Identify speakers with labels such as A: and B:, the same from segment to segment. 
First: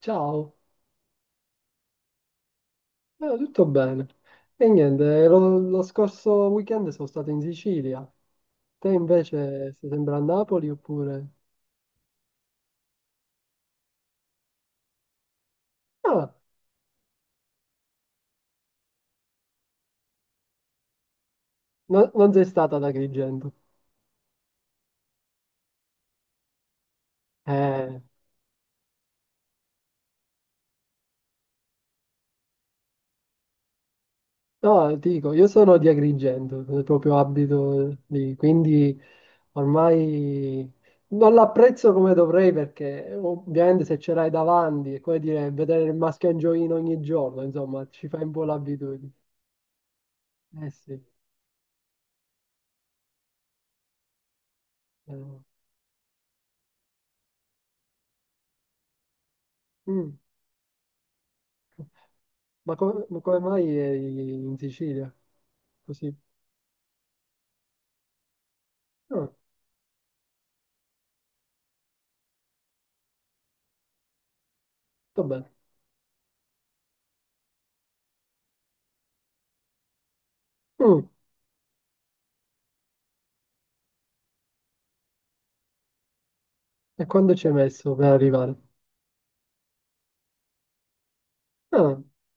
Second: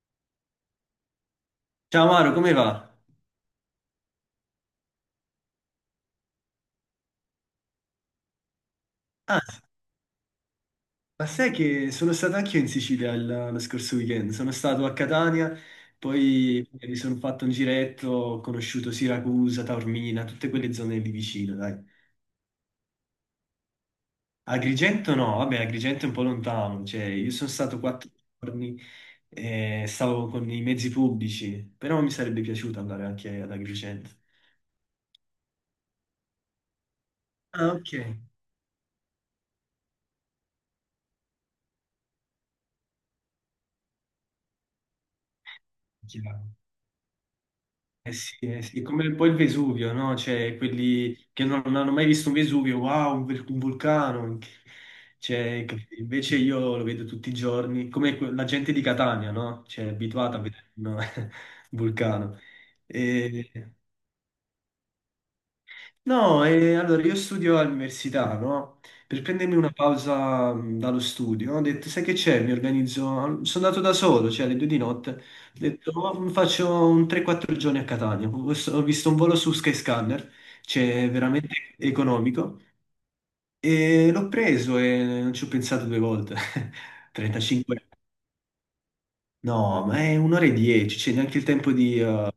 A: Ciao.
B: Ciao Maro, come va?
A: Tutto bene. E niente, lo scorso weekend sono stato in Sicilia. Te
B: Ah,
A: invece sei sempre a Napoli
B: ma
A: oppure...
B: sai che sono stato anch'io in Sicilia lo scorso weekend, sono stato a Catania,
A: Ah,
B: poi mi sono fatto un giretto, ho conosciuto Siracusa, Taormina, tutte quelle zone lì vicino, dai.
A: non sei stata ad Agrigento.
B: Agrigento no, vabbè, Agrigento è un po' lontano, cioè io sono stato
A: Eh,
B: 4 giorni e stavo con i mezzi pubblici, però mi sarebbe piaciuto andare anche ad Agrigento.
A: no, ti dico, io sono di Agrigento, proprio
B: Ah, ok.
A: abito lì, quindi ormai non l'apprezzo come dovrei perché ovviamente se ce l'hai davanti è come dire vedere il mascagnoino ogni giorno, insomma, ci
B: Eh
A: fai un
B: sì,
A: po'
B: eh sì. È
A: l'abitudine.
B: come poi il Vesuvio, no? Cioè,
A: Eh sì.
B: quelli che non hanno mai visto un Vesuvio, wow, un vulcano.
A: Eh.
B: Cioè, invece io lo vedo tutti i giorni, come la gente di Catania, no? Cioè, è
A: Mm.
B: abituata a vedere un un vulcano.
A: Ma come
B: E-
A: mai eri in Sicilia? Così.
B: No, e allora io studio all'università, no? Per
A: Ah,
B: prendermi una pausa dallo studio, ho detto, sai che c'è? Mi organizzo, sono andato da solo, cioè alle 2 di notte,
A: va
B: ho
A: bene.
B: detto, "Oh, mi faccio un 3-4 giorni a Catania, ho visto un volo su Skyscanner,
A: Mm,
B: cioè veramente economico, e l'ho preso e non ci ho pensato due volte,
A: E quando ci hai
B: 35 euro.
A: messo per arrivare?
B: No, ma è un'ora e dieci, c'è neanche il tempo
A: Ah,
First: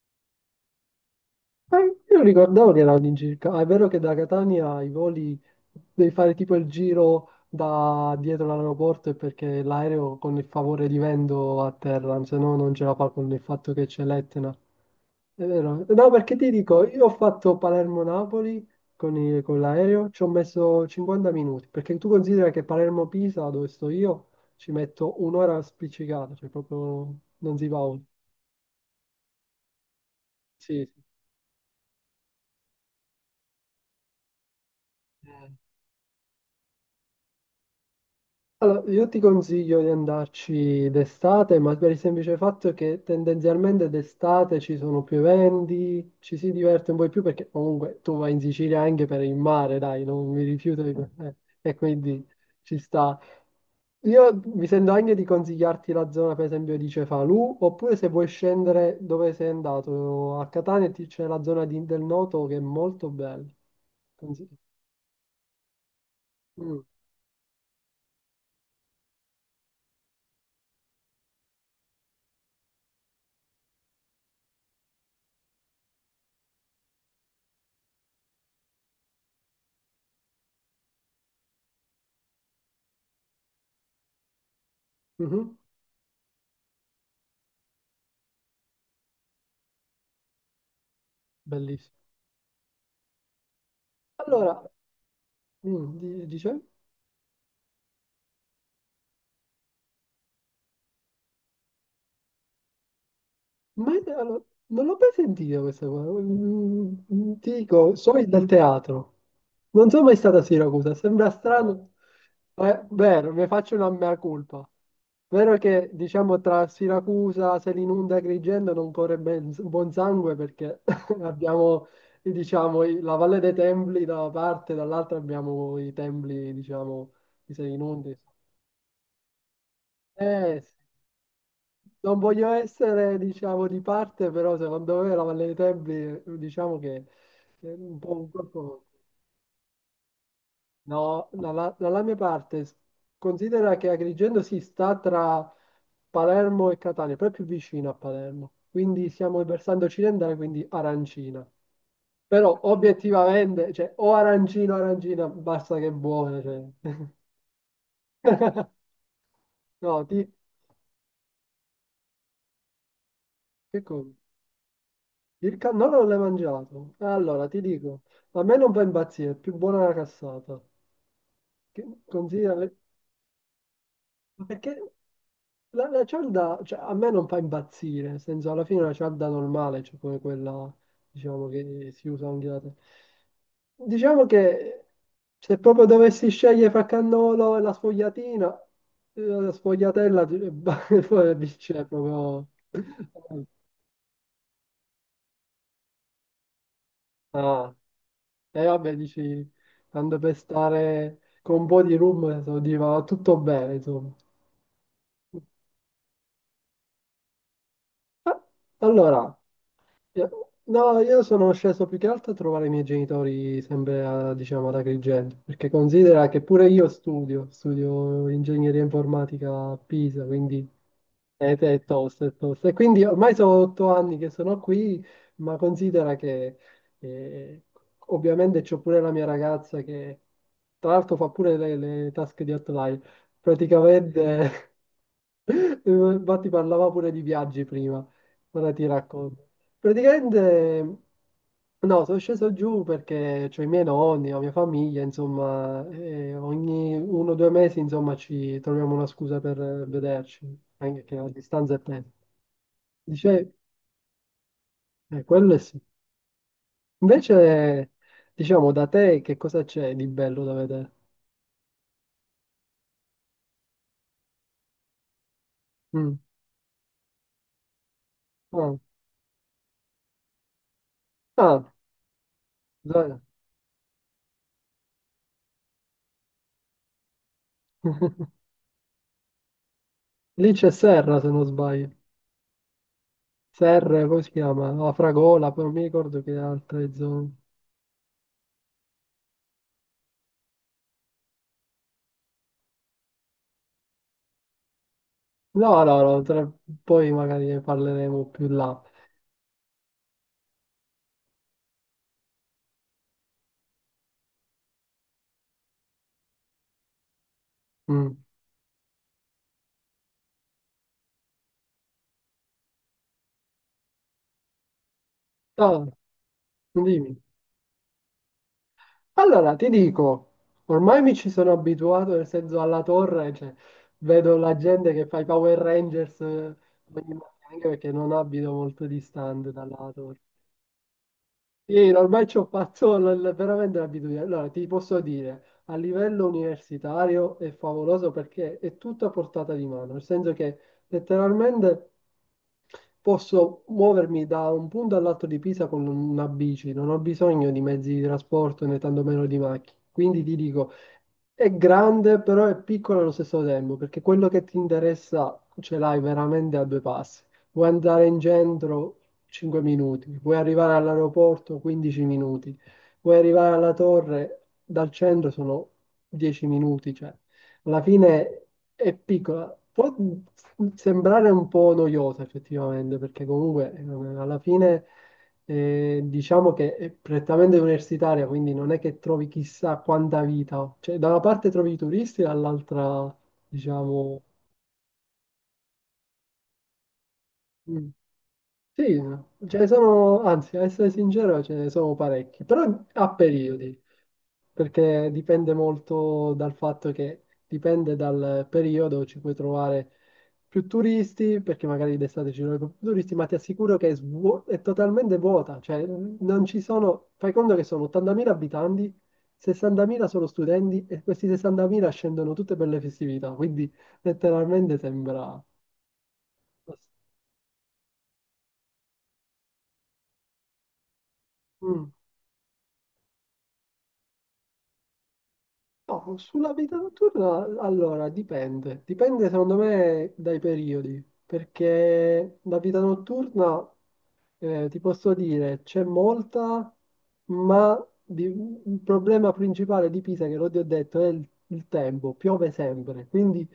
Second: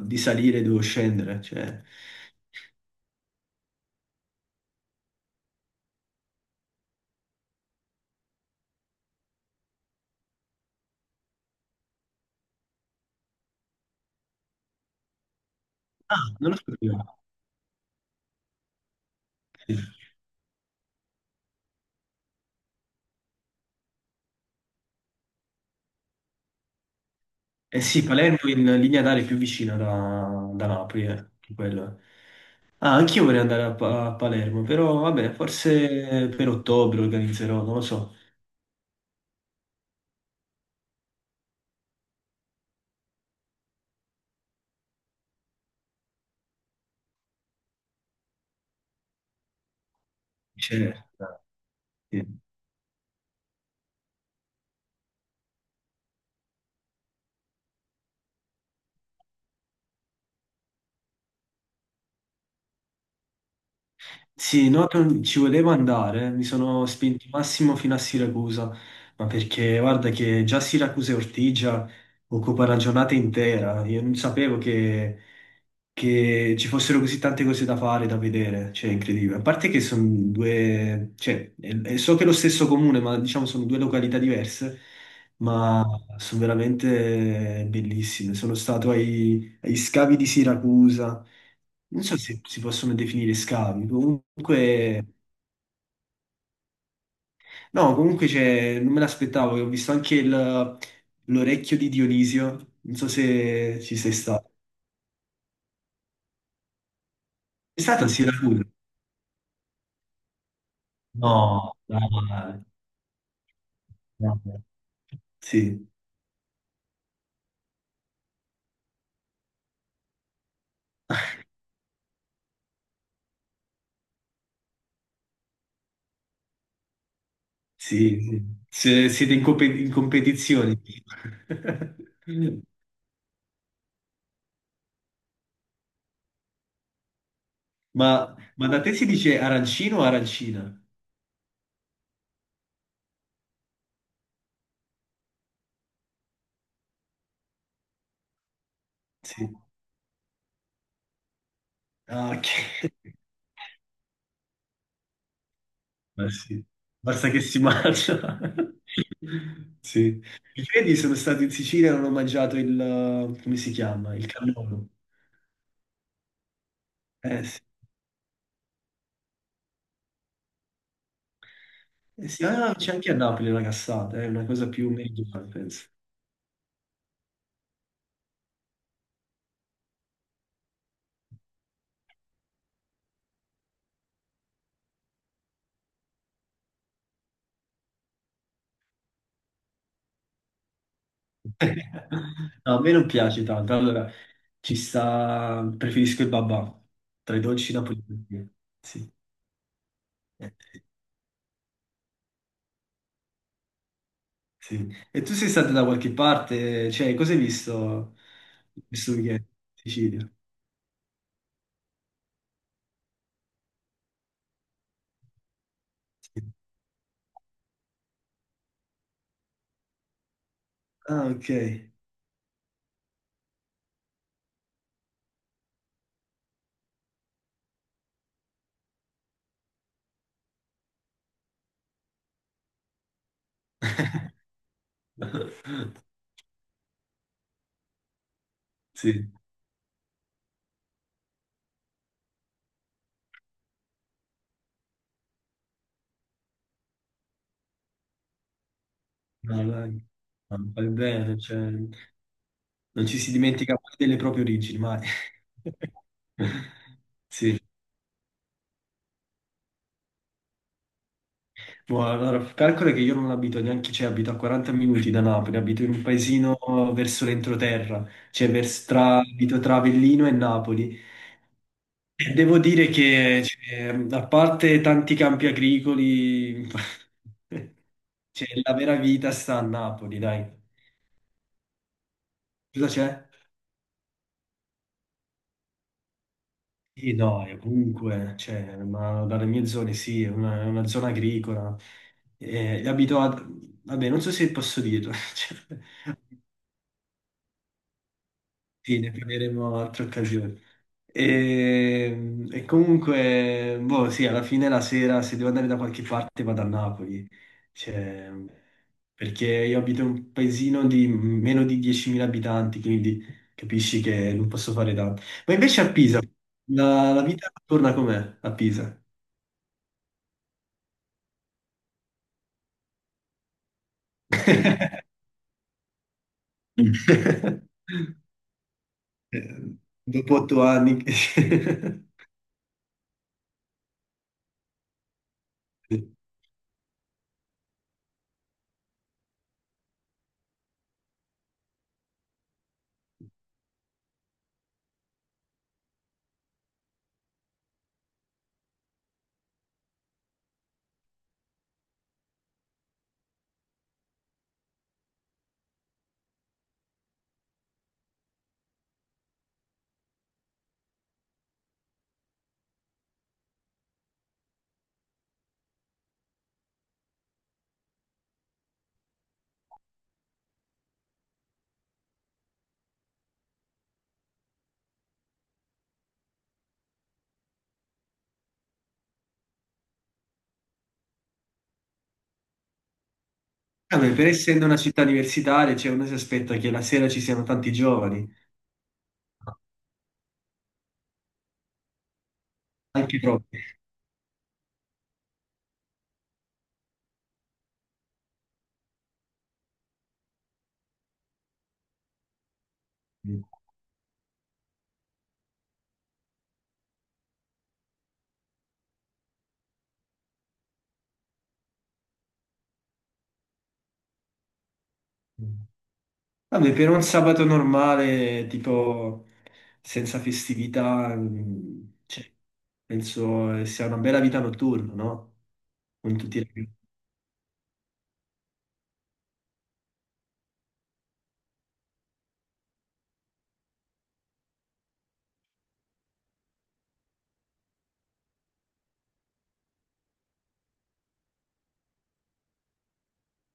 B: di salire, devo scendere,
A: ah,
B: cioè...
A: io ricordavo che erano all'incirca. Ah, è vero che da Catania i voli devi fare tipo il giro da dietro l'aeroporto e perché l'aereo con il favore di vento atterra, se no non ce la fa con il fatto che c'è l'Etna. È vero? No,
B: Ah,
A: perché ti
B: non lo
A: dico,
B: sapevo.
A: io ho fatto Palermo-Napoli con l'aereo, ci ho messo 50 minuti, perché tu considera che Palermo-Pisa, dove sto io, ci metto un'ora spiccicata, cioè proprio non si va
B: Eh sì,
A: oltre.
B: Palermo è in linea d'aria è più vicina da
A: Sì,
B: Napoli, che quello è. Ah, anch'io vorrei andare a Palermo, però
A: sì.
B: vabbè, forse per ottobre organizzerò, non lo so.
A: Allora, io ti consiglio di andarci d'estate, ma per il semplice fatto che tendenzialmente d'estate ci sono più eventi, ci si diverte un po' di più perché comunque tu vai in Sicilia anche per il mare, dai, non mi rifiuto di...
B: C'è-
A: e
B: sì.
A: quindi ci sta. Io mi sento anche di consigliarti la zona, per esempio, di Cefalù, oppure se vuoi scendere dove sei andato, a Catania c'è la zona del Noto che è molto bella. Consiglio.
B: Sì, no, ci volevo andare, mi
A: Mm,
B: sono spinto massimo fino a Siracusa, ma perché guarda che già Siracusa e Ortigia occupa una giornata intera, io non sapevo che ci fossero così tante cose da fare, da vedere, cioè è incredibile. A parte che sono due, cioè, e so che è lo stesso comune, ma diciamo sono due località diverse,
A: mhm.
B: ma sono veramente bellissime. Sono stato agli scavi di Siracusa.
A: Bellissimo.
B: Non so se si possono definire scavi,
A: Allora,
B: comunque,
A: Dice,
B: no, comunque c'è, non me l'aspettavo, ho visto anche l'orecchio di Dionisio, non so se ci sei
A: allora,
B: stato.
A: non l'ho mai sentita questa qua. Ti
B: È
A: dico,
B: stato a
A: sono dal
B: Siracusa?
A: teatro. Non sono mai stata a Siracusa, sembra
B: No,
A: strano,
B: dai,
A: ma è vero, mi faccio una mea
B: no.
A: colpa. Vero
B: Sì,
A: che, diciamo, tra Siracusa, Selinunte e Agrigento non corre buon sangue perché abbiamo, diciamo, la Valle dei Templi da una parte, dall'altra abbiamo i templi, diciamo, di
B: sì,
A: Selinunte.
B: sì. Siete in competizione.
A: Non voglio essere, diciamo, di parte, però secondo me la Valle dei Templi, diciamo che è un po' un
B: Ma da
A: corpo...
B: te si dice arancino o arancina?
A: No, dalla mia parte, considera che Agrigento si sta tra Palermo e Catania, proprio più vicino a Palermo, quindi siamo il
B: Sì.
A: versante occidentale, quindi arancina.
B: Ah, ok.
A: Però obiettivamente, cioè, o arancino o arancina, basta che è
B: Ma
A: buona, cioè.
B: sì, basta che si mangia.
A: No,
B: Sì.
A: ti...
B: I piedi sono stato in Sicilia e non ho mangiato il, come si
A: Che cosa?
B: chiama? Il cannolo.
A: Il cannolo non l'hai mangiato?
B: Eh
A: Allora, ti
B: sì,
A: dico, a me non fa impazzire, è più buona la cassata. Che
B: eh sì.
A: considera...
B: Ah, c'è anche a Napoli la cassata, è
A: ma
B: una cosa più
A: perché
B: meridionale, penso.
A: la cialda, cioè, a me non fa impazzire, nel senso, alla fine è una cialda normale, cioè come quella, diciamo, che si usa anche da te. Diciamo che se proprio dovessi scegliere fra cannolo e la sfogliatina, la sfogliatella, poi c'è
B: No,
A: proprio...
B: a me non piace tanto. Allora, ci sta, preferisco il babà, tra i dolci
A: Ah.
B: napoletani.
A: E vabbè,
B: Sì.
A: dici, tanto per
B: Eh,
A: stare con un po' di rum, so, va tutto bene, insomma.
B: sì. E tu sei stato da qualche parte? Cioè, cosa hai visto questo
A: Allora,
B: weekend in Sicilia?
A: no, io sono sceso più che altro a trovare i miei genitori sempre, diciamo, ad Agrigento, perché considera che
B: Sì.
A: pure io studio, studio ingegneria informatica a Pisa, quindi
B: Ah, ok.
A: è tosta, è tosta. E quindi ormai sono 8 anni che sono qui, ma considera che eh, ovviamente c'ho pure la mia ragazza che tra l'altro fa pure le tasche di Outlier. Praticamente, infatti parlava pure di viaggi prima, ora ti
B: Sì,
A: racconto. Praticamente, no, sono sceso giù perché c'ho i miei nonni, la mia famiglia, insomma, e ogni 1 o 2 mesi, insomma, ci troviamo una scusa per
B: no, dai,
A: vederci,
B: ma fai
A: anche che la
B: bene, cioè,
A: distanza è tanta.
B: non ci si
A: Dice,
B: dimentica mai delle proprie origini, mai.
A: quello è sì.
B: Sì,
A: Invece, diciamo, da te che cosa c'è di bello da vedere?
B: boh, allora, calcola che io non abito neanche, cioè abito a 40 minuti da Napoli, abito in un
A: Mm.
B: paesino verso l'entroterra, cioè
A: Ah,
B: tra, abito tra Avellino e Napoli.
A: ah,
B: E devo dire
A: dai.
B: che, cioè, a parte tanti campi agricoli, cioè, la vera vita sta a Napoli,
A: Lì
B: dai.
A: c'è Serra, se non sbaglio.
B: Cosa c'è?
A: Serra, come si chiama? La Fragola, poi non mi ricordo che altre
B: Sì,
A: zone.
B: no, e comunque, cioè, ma dalle mie zone sì, è una zona agricola. E abito a... Vabbè, non so se posso dirlo. cioè,
A: No, no, no, poi magari ne parleremo più là.
B: sì, ne parleremo altre occasioni. E comunque, boh, sì, alla fine la sera, se devo andare da qualche parte, vado a Napoli.
A: Mm.
B: Cioè, perché io abito in un paesino di meno di 10.000 abitanti, quindi capisci che non posso fare tanto. Ma invece
A: Ah,
B: a Pisa, la,
A: dimmi.
B: la vita torna com'è a Pisa?
A: Allora, ti dico, ormai mi ci sono abituato, nel senso alla torre, cioè, vedo la gente che fa i Power Rangers ogni mattina, anche perché non abito molto distante
B: Eh,
A: dalla torre.
B: Dopo 8 anni,
A: Sì, ormai ci ho fatto veramente l'abitudine. Allora, ti posso dire, a livello universitario è favoloso perché è tutto a portata di mano, nel senso che letteralmente... Posso muovermi da un punto all'altro di Pisa con una bici, non ho bisogno di mezzi di trasporto né tantomeno di macchine. Quindi ti dico, è grande, però è piccola allo stesso tempo, perché quello che ti interessa ce l'hai veramente a due passi. Vuoi andare in centro 5 minuti, vuoi arrivare all'aeroporto 15 minuti, vuoi arrivare alla torre dal centro sono 10 minuti, cioè alla fine è piccola. Può sembrare un po' noiosa effettivamente, perché comunque alla fine diciamo che è prettamente universitaria, quindi non è che trovi chissà quanta vita. Cioè, da una parte trovi i turisti, dall'altra,
B: Vabbè,
A: diciamo...
B: per essendo una città universitaria, cioè, uno si aspetta che la sera ci siano tanti
A: Mm,
B: giovani,
A: sì, ce ne sono, anzi, a essere sincero, ce ne sono parecchi, però a
B: anche troppi.
A: periodi. Perché dipende molto dal fatto che dipende dal periodo, ci puoi trovare più turisti, perché magari d'estate ci sono più turisti, ma ti assicuro che è, è totalmente vuota, cioè non ci sono, fai conto che sono 80.000 abitanti, 60.000 sono studenti e questi 60.000 scendono tutte per le festività, quindi letteralmente sembra...
B: Vabbè, per un sabato normale, tipo senza festività,
A: Mm.
B: cioè, penso sia una bella vita notturna, no?
A: No,
B: Con tutti i
A: sulla vita
B: ragazzi.
A: notturna, allora, dipende. Dipende secondo me dai periodi, perché la vita notturna, ti posso dire, c'è molta, ma il problema principale di Pisa, che l'ho già detto, è il tempo, piove sempre. Quindi,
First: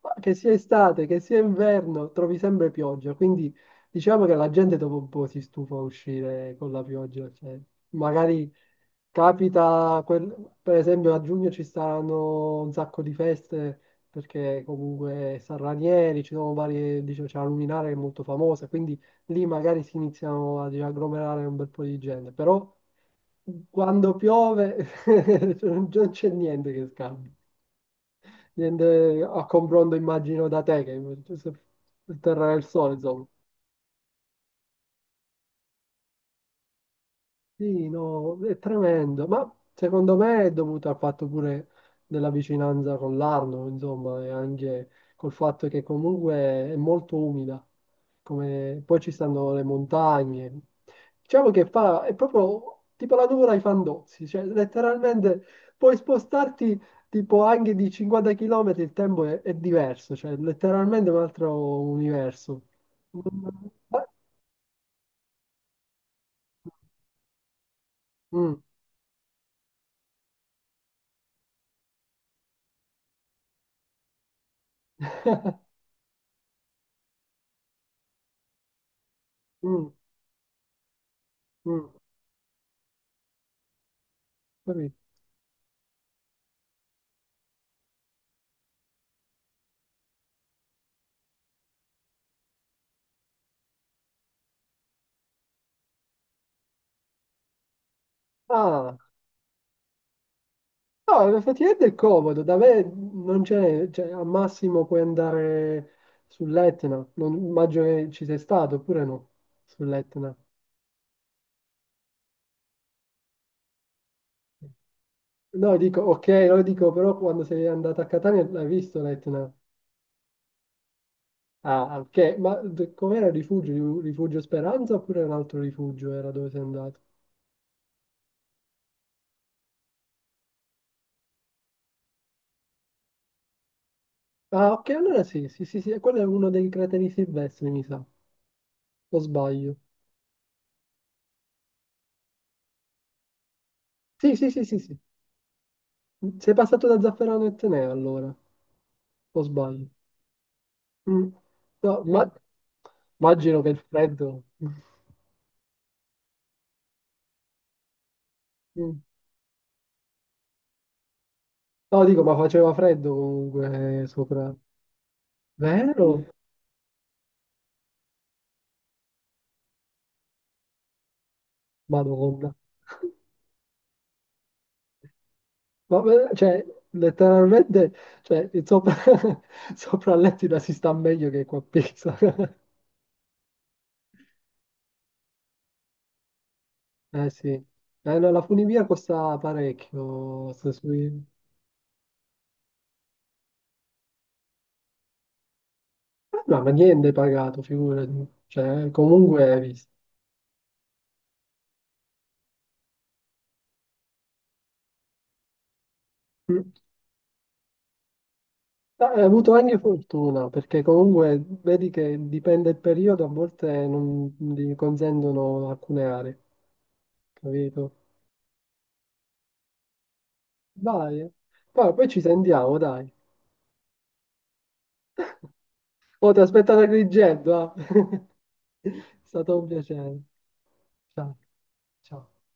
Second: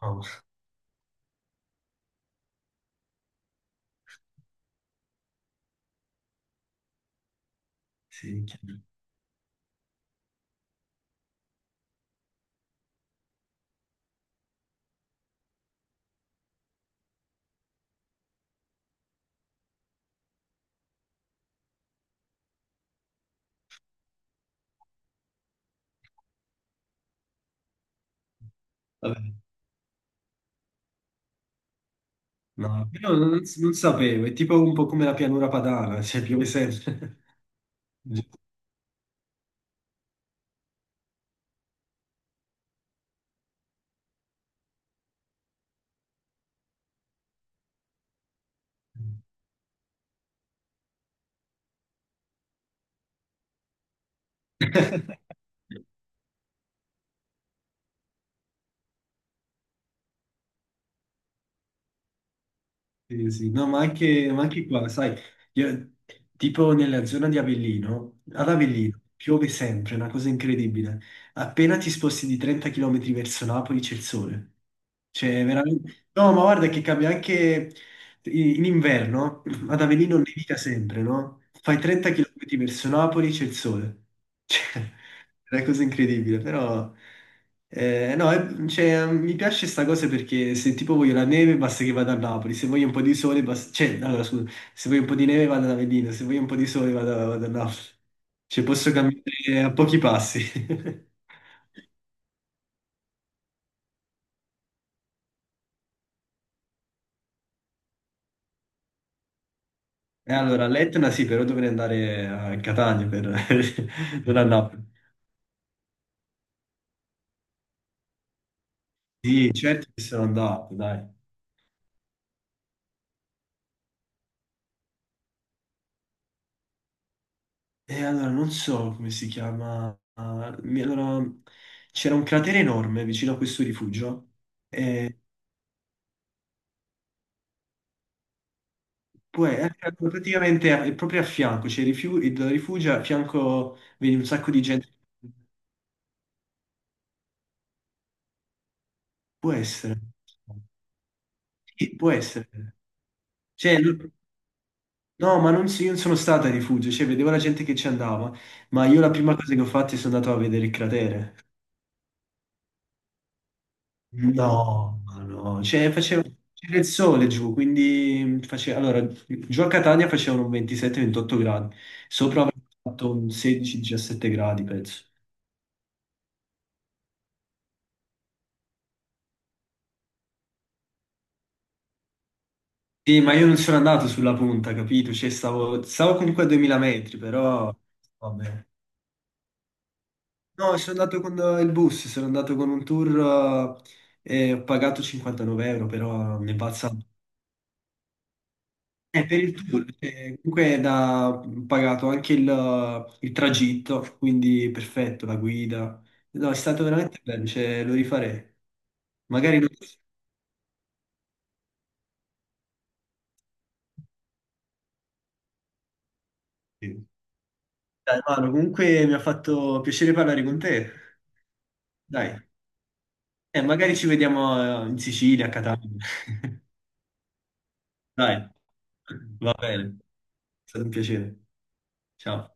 B: No,
A: che sia estate, che sia inverno, trovi sempre pioggia. Quindi diciamo che la gente dopo un po' si stufa a uscire con la pioggia, cioè,
B: sì,
A: magari
B: chiaro.
A: capita, per esempio a giugno ci saranno un sacco di feste perché comunque San Ranieri, ci sono varie, dicevo, c'è la Luminare che è molto famosa, quindi lì magari si iniziano ad agglomerare un bel po' di gente, però quando piove non c'è niente che scambi, niente
B: Vabbè,
A: a confronto immagino da te che il terra del
B: no,
A: sole,
B: però
A: insomma.
B: non sapevo, è tipo un po' come la pianura padana, cioè piove sempre.
A: Sì, no, è tremendo, ma secondo me è dovuto al fatto pure della vicinanza con l'Arno, insomma, e anche col fatto che comunque è molto umida, come... poi ci stanno le montagne, diciamo che fa, è proprio tipo la nuvola ai Fandozzi, cioè letteralmente puoi spostarti tipo anche di 50 km, il tempo è diverso, cioè letteralmente un altro universo.
B: Sì,
A: Mm,
B: sì. No, ma anche qua, sai, io- tipo nella zona di Avellino, ad
A: mm,
B: Avellino piove sempre, è una cosa incredibile. Appena ti sposti di 30 km verso Napoli c'è il sole. Cioè, veramente... No, ma guarda che cambia anche in inverno, ad
A: mm,
B: Avellino nevica sempre, no? Fai
A: mm,
B: 30 km verso Napoli c'è il sole. Cioè,
A: capito?
B: è una cosa incredibile, però no, cioè, mi piace sta cosa perché se tipo voglio la neve basta che vada a Napoli, se voglio un po' di sole basta, cioè, allora, scusa, se voglio un po' di neve vado ad Avellino, se voglio un po' di sole vado a Napoli, cioè posso
A: Ah,
B: camminare a pochi passi.
A: no, effettivamente è comodo, da me non c'è, cioè, al massimo puoi andare sull'Etna, non immagino che ci sei stato, oppure no,
B: E
A: sull'Etna.
B: allora all'Etna sì, però dovrei andare a Catania per... non a Napoli.
A: No, dico, ok, lo dico, però quando sei andato a Catania l'hai visto l'Etna?
B: Sì, certo che sono andato, dai.
A: Ah, ok, ma com'era il rifugio? Il Rifugio Speranza oppure era un altro rifugio era dove sei andato?
B: E allora non so come si chiama. Allora, c'era un cratere enorme vicino a questo rifugio.
A: Ah, ok,
B: E
A: allora sì, sì, sì, sì, quello è uno dei crateri silvestri, mi sa, o
B: poi
A: sbaglio.
B: praticamente proprio a fianco c'è il rifugio, a fianco vedi un
A: Sì, sì,
B: sacco di
A: sì, sì,
B: gente.
A: sì, sei passato da Zafferano e Teneo allora, o
B: Può
A: sbaglio.
B: essere.
A: Mm.
B: Sì,
A: No,
B: può essere.
A: immagino che il
B: Cioè,
A: freddo.
B: no, ma non, io non sono stato al rifugio, cioè, vedevo la gente che ci andava, ma
A: Mm.
B: io la prima cosa che ho fatto è sono andato a vedere il cratere.
A: No, dico, ma faceva freddo comunque sopra.
B: No, ma no, cioè faceva,
A: Vero?
B: c'era il sole giù, quindi faceva, allora, giù a Catania facevano 27-28 gradi, sopra
A: Madonna.
B: avevano fatto un 16-17 gradi, penso.
A: Ma cioè, letteralmente, cioè, il sopra, sopra a L'Aquila si sta meglio che qua a Pisa.
B: Sì, ma io non sono andato sulla punta, capito? Cioè, stavo comunque a 2000 metri,
A: Eh sì.
B: però
A: No, la
B: vabbè.
A: funivia costa parecchio.
B: No, sono andato con il bus, sono andato con un tour e ho pagato 59 euro, però mi è
A: No, ma
B: balzato.
A: niente è pagato, figurati. Cioè,
B: Per
A: comunque
B: il
A: hai
B: tour,
A: visto.
B: comunque è da pagato anche il tragitto, quindi perfetto, la guida. No, è
A: Mm.
B: stato veramente bello, cioè, lo rifarei.
A: Ma hai avuto
B: Magari non...
A: anche fortuna, perché comunque vedi che dipende il periodo, a volte non gli consentono alcune aree,
B: Sì.
A: capito?
B: Dai, Manu, comunque mi ha fatto piacere parlare con te.
A: Dai, eh. Poi ci
B: Dai,
A: sentiamo, dai.
B: magari ci vediamo in Sicilia, a Catania.
A: Oh, ti aspetto da Agrigento, ah.
B: Dai,
A: È
B: va
A: stato un
B: bene,
A: piacere.
B: è stato un piacere.
A: Ciao, ciao.
B: Ciao.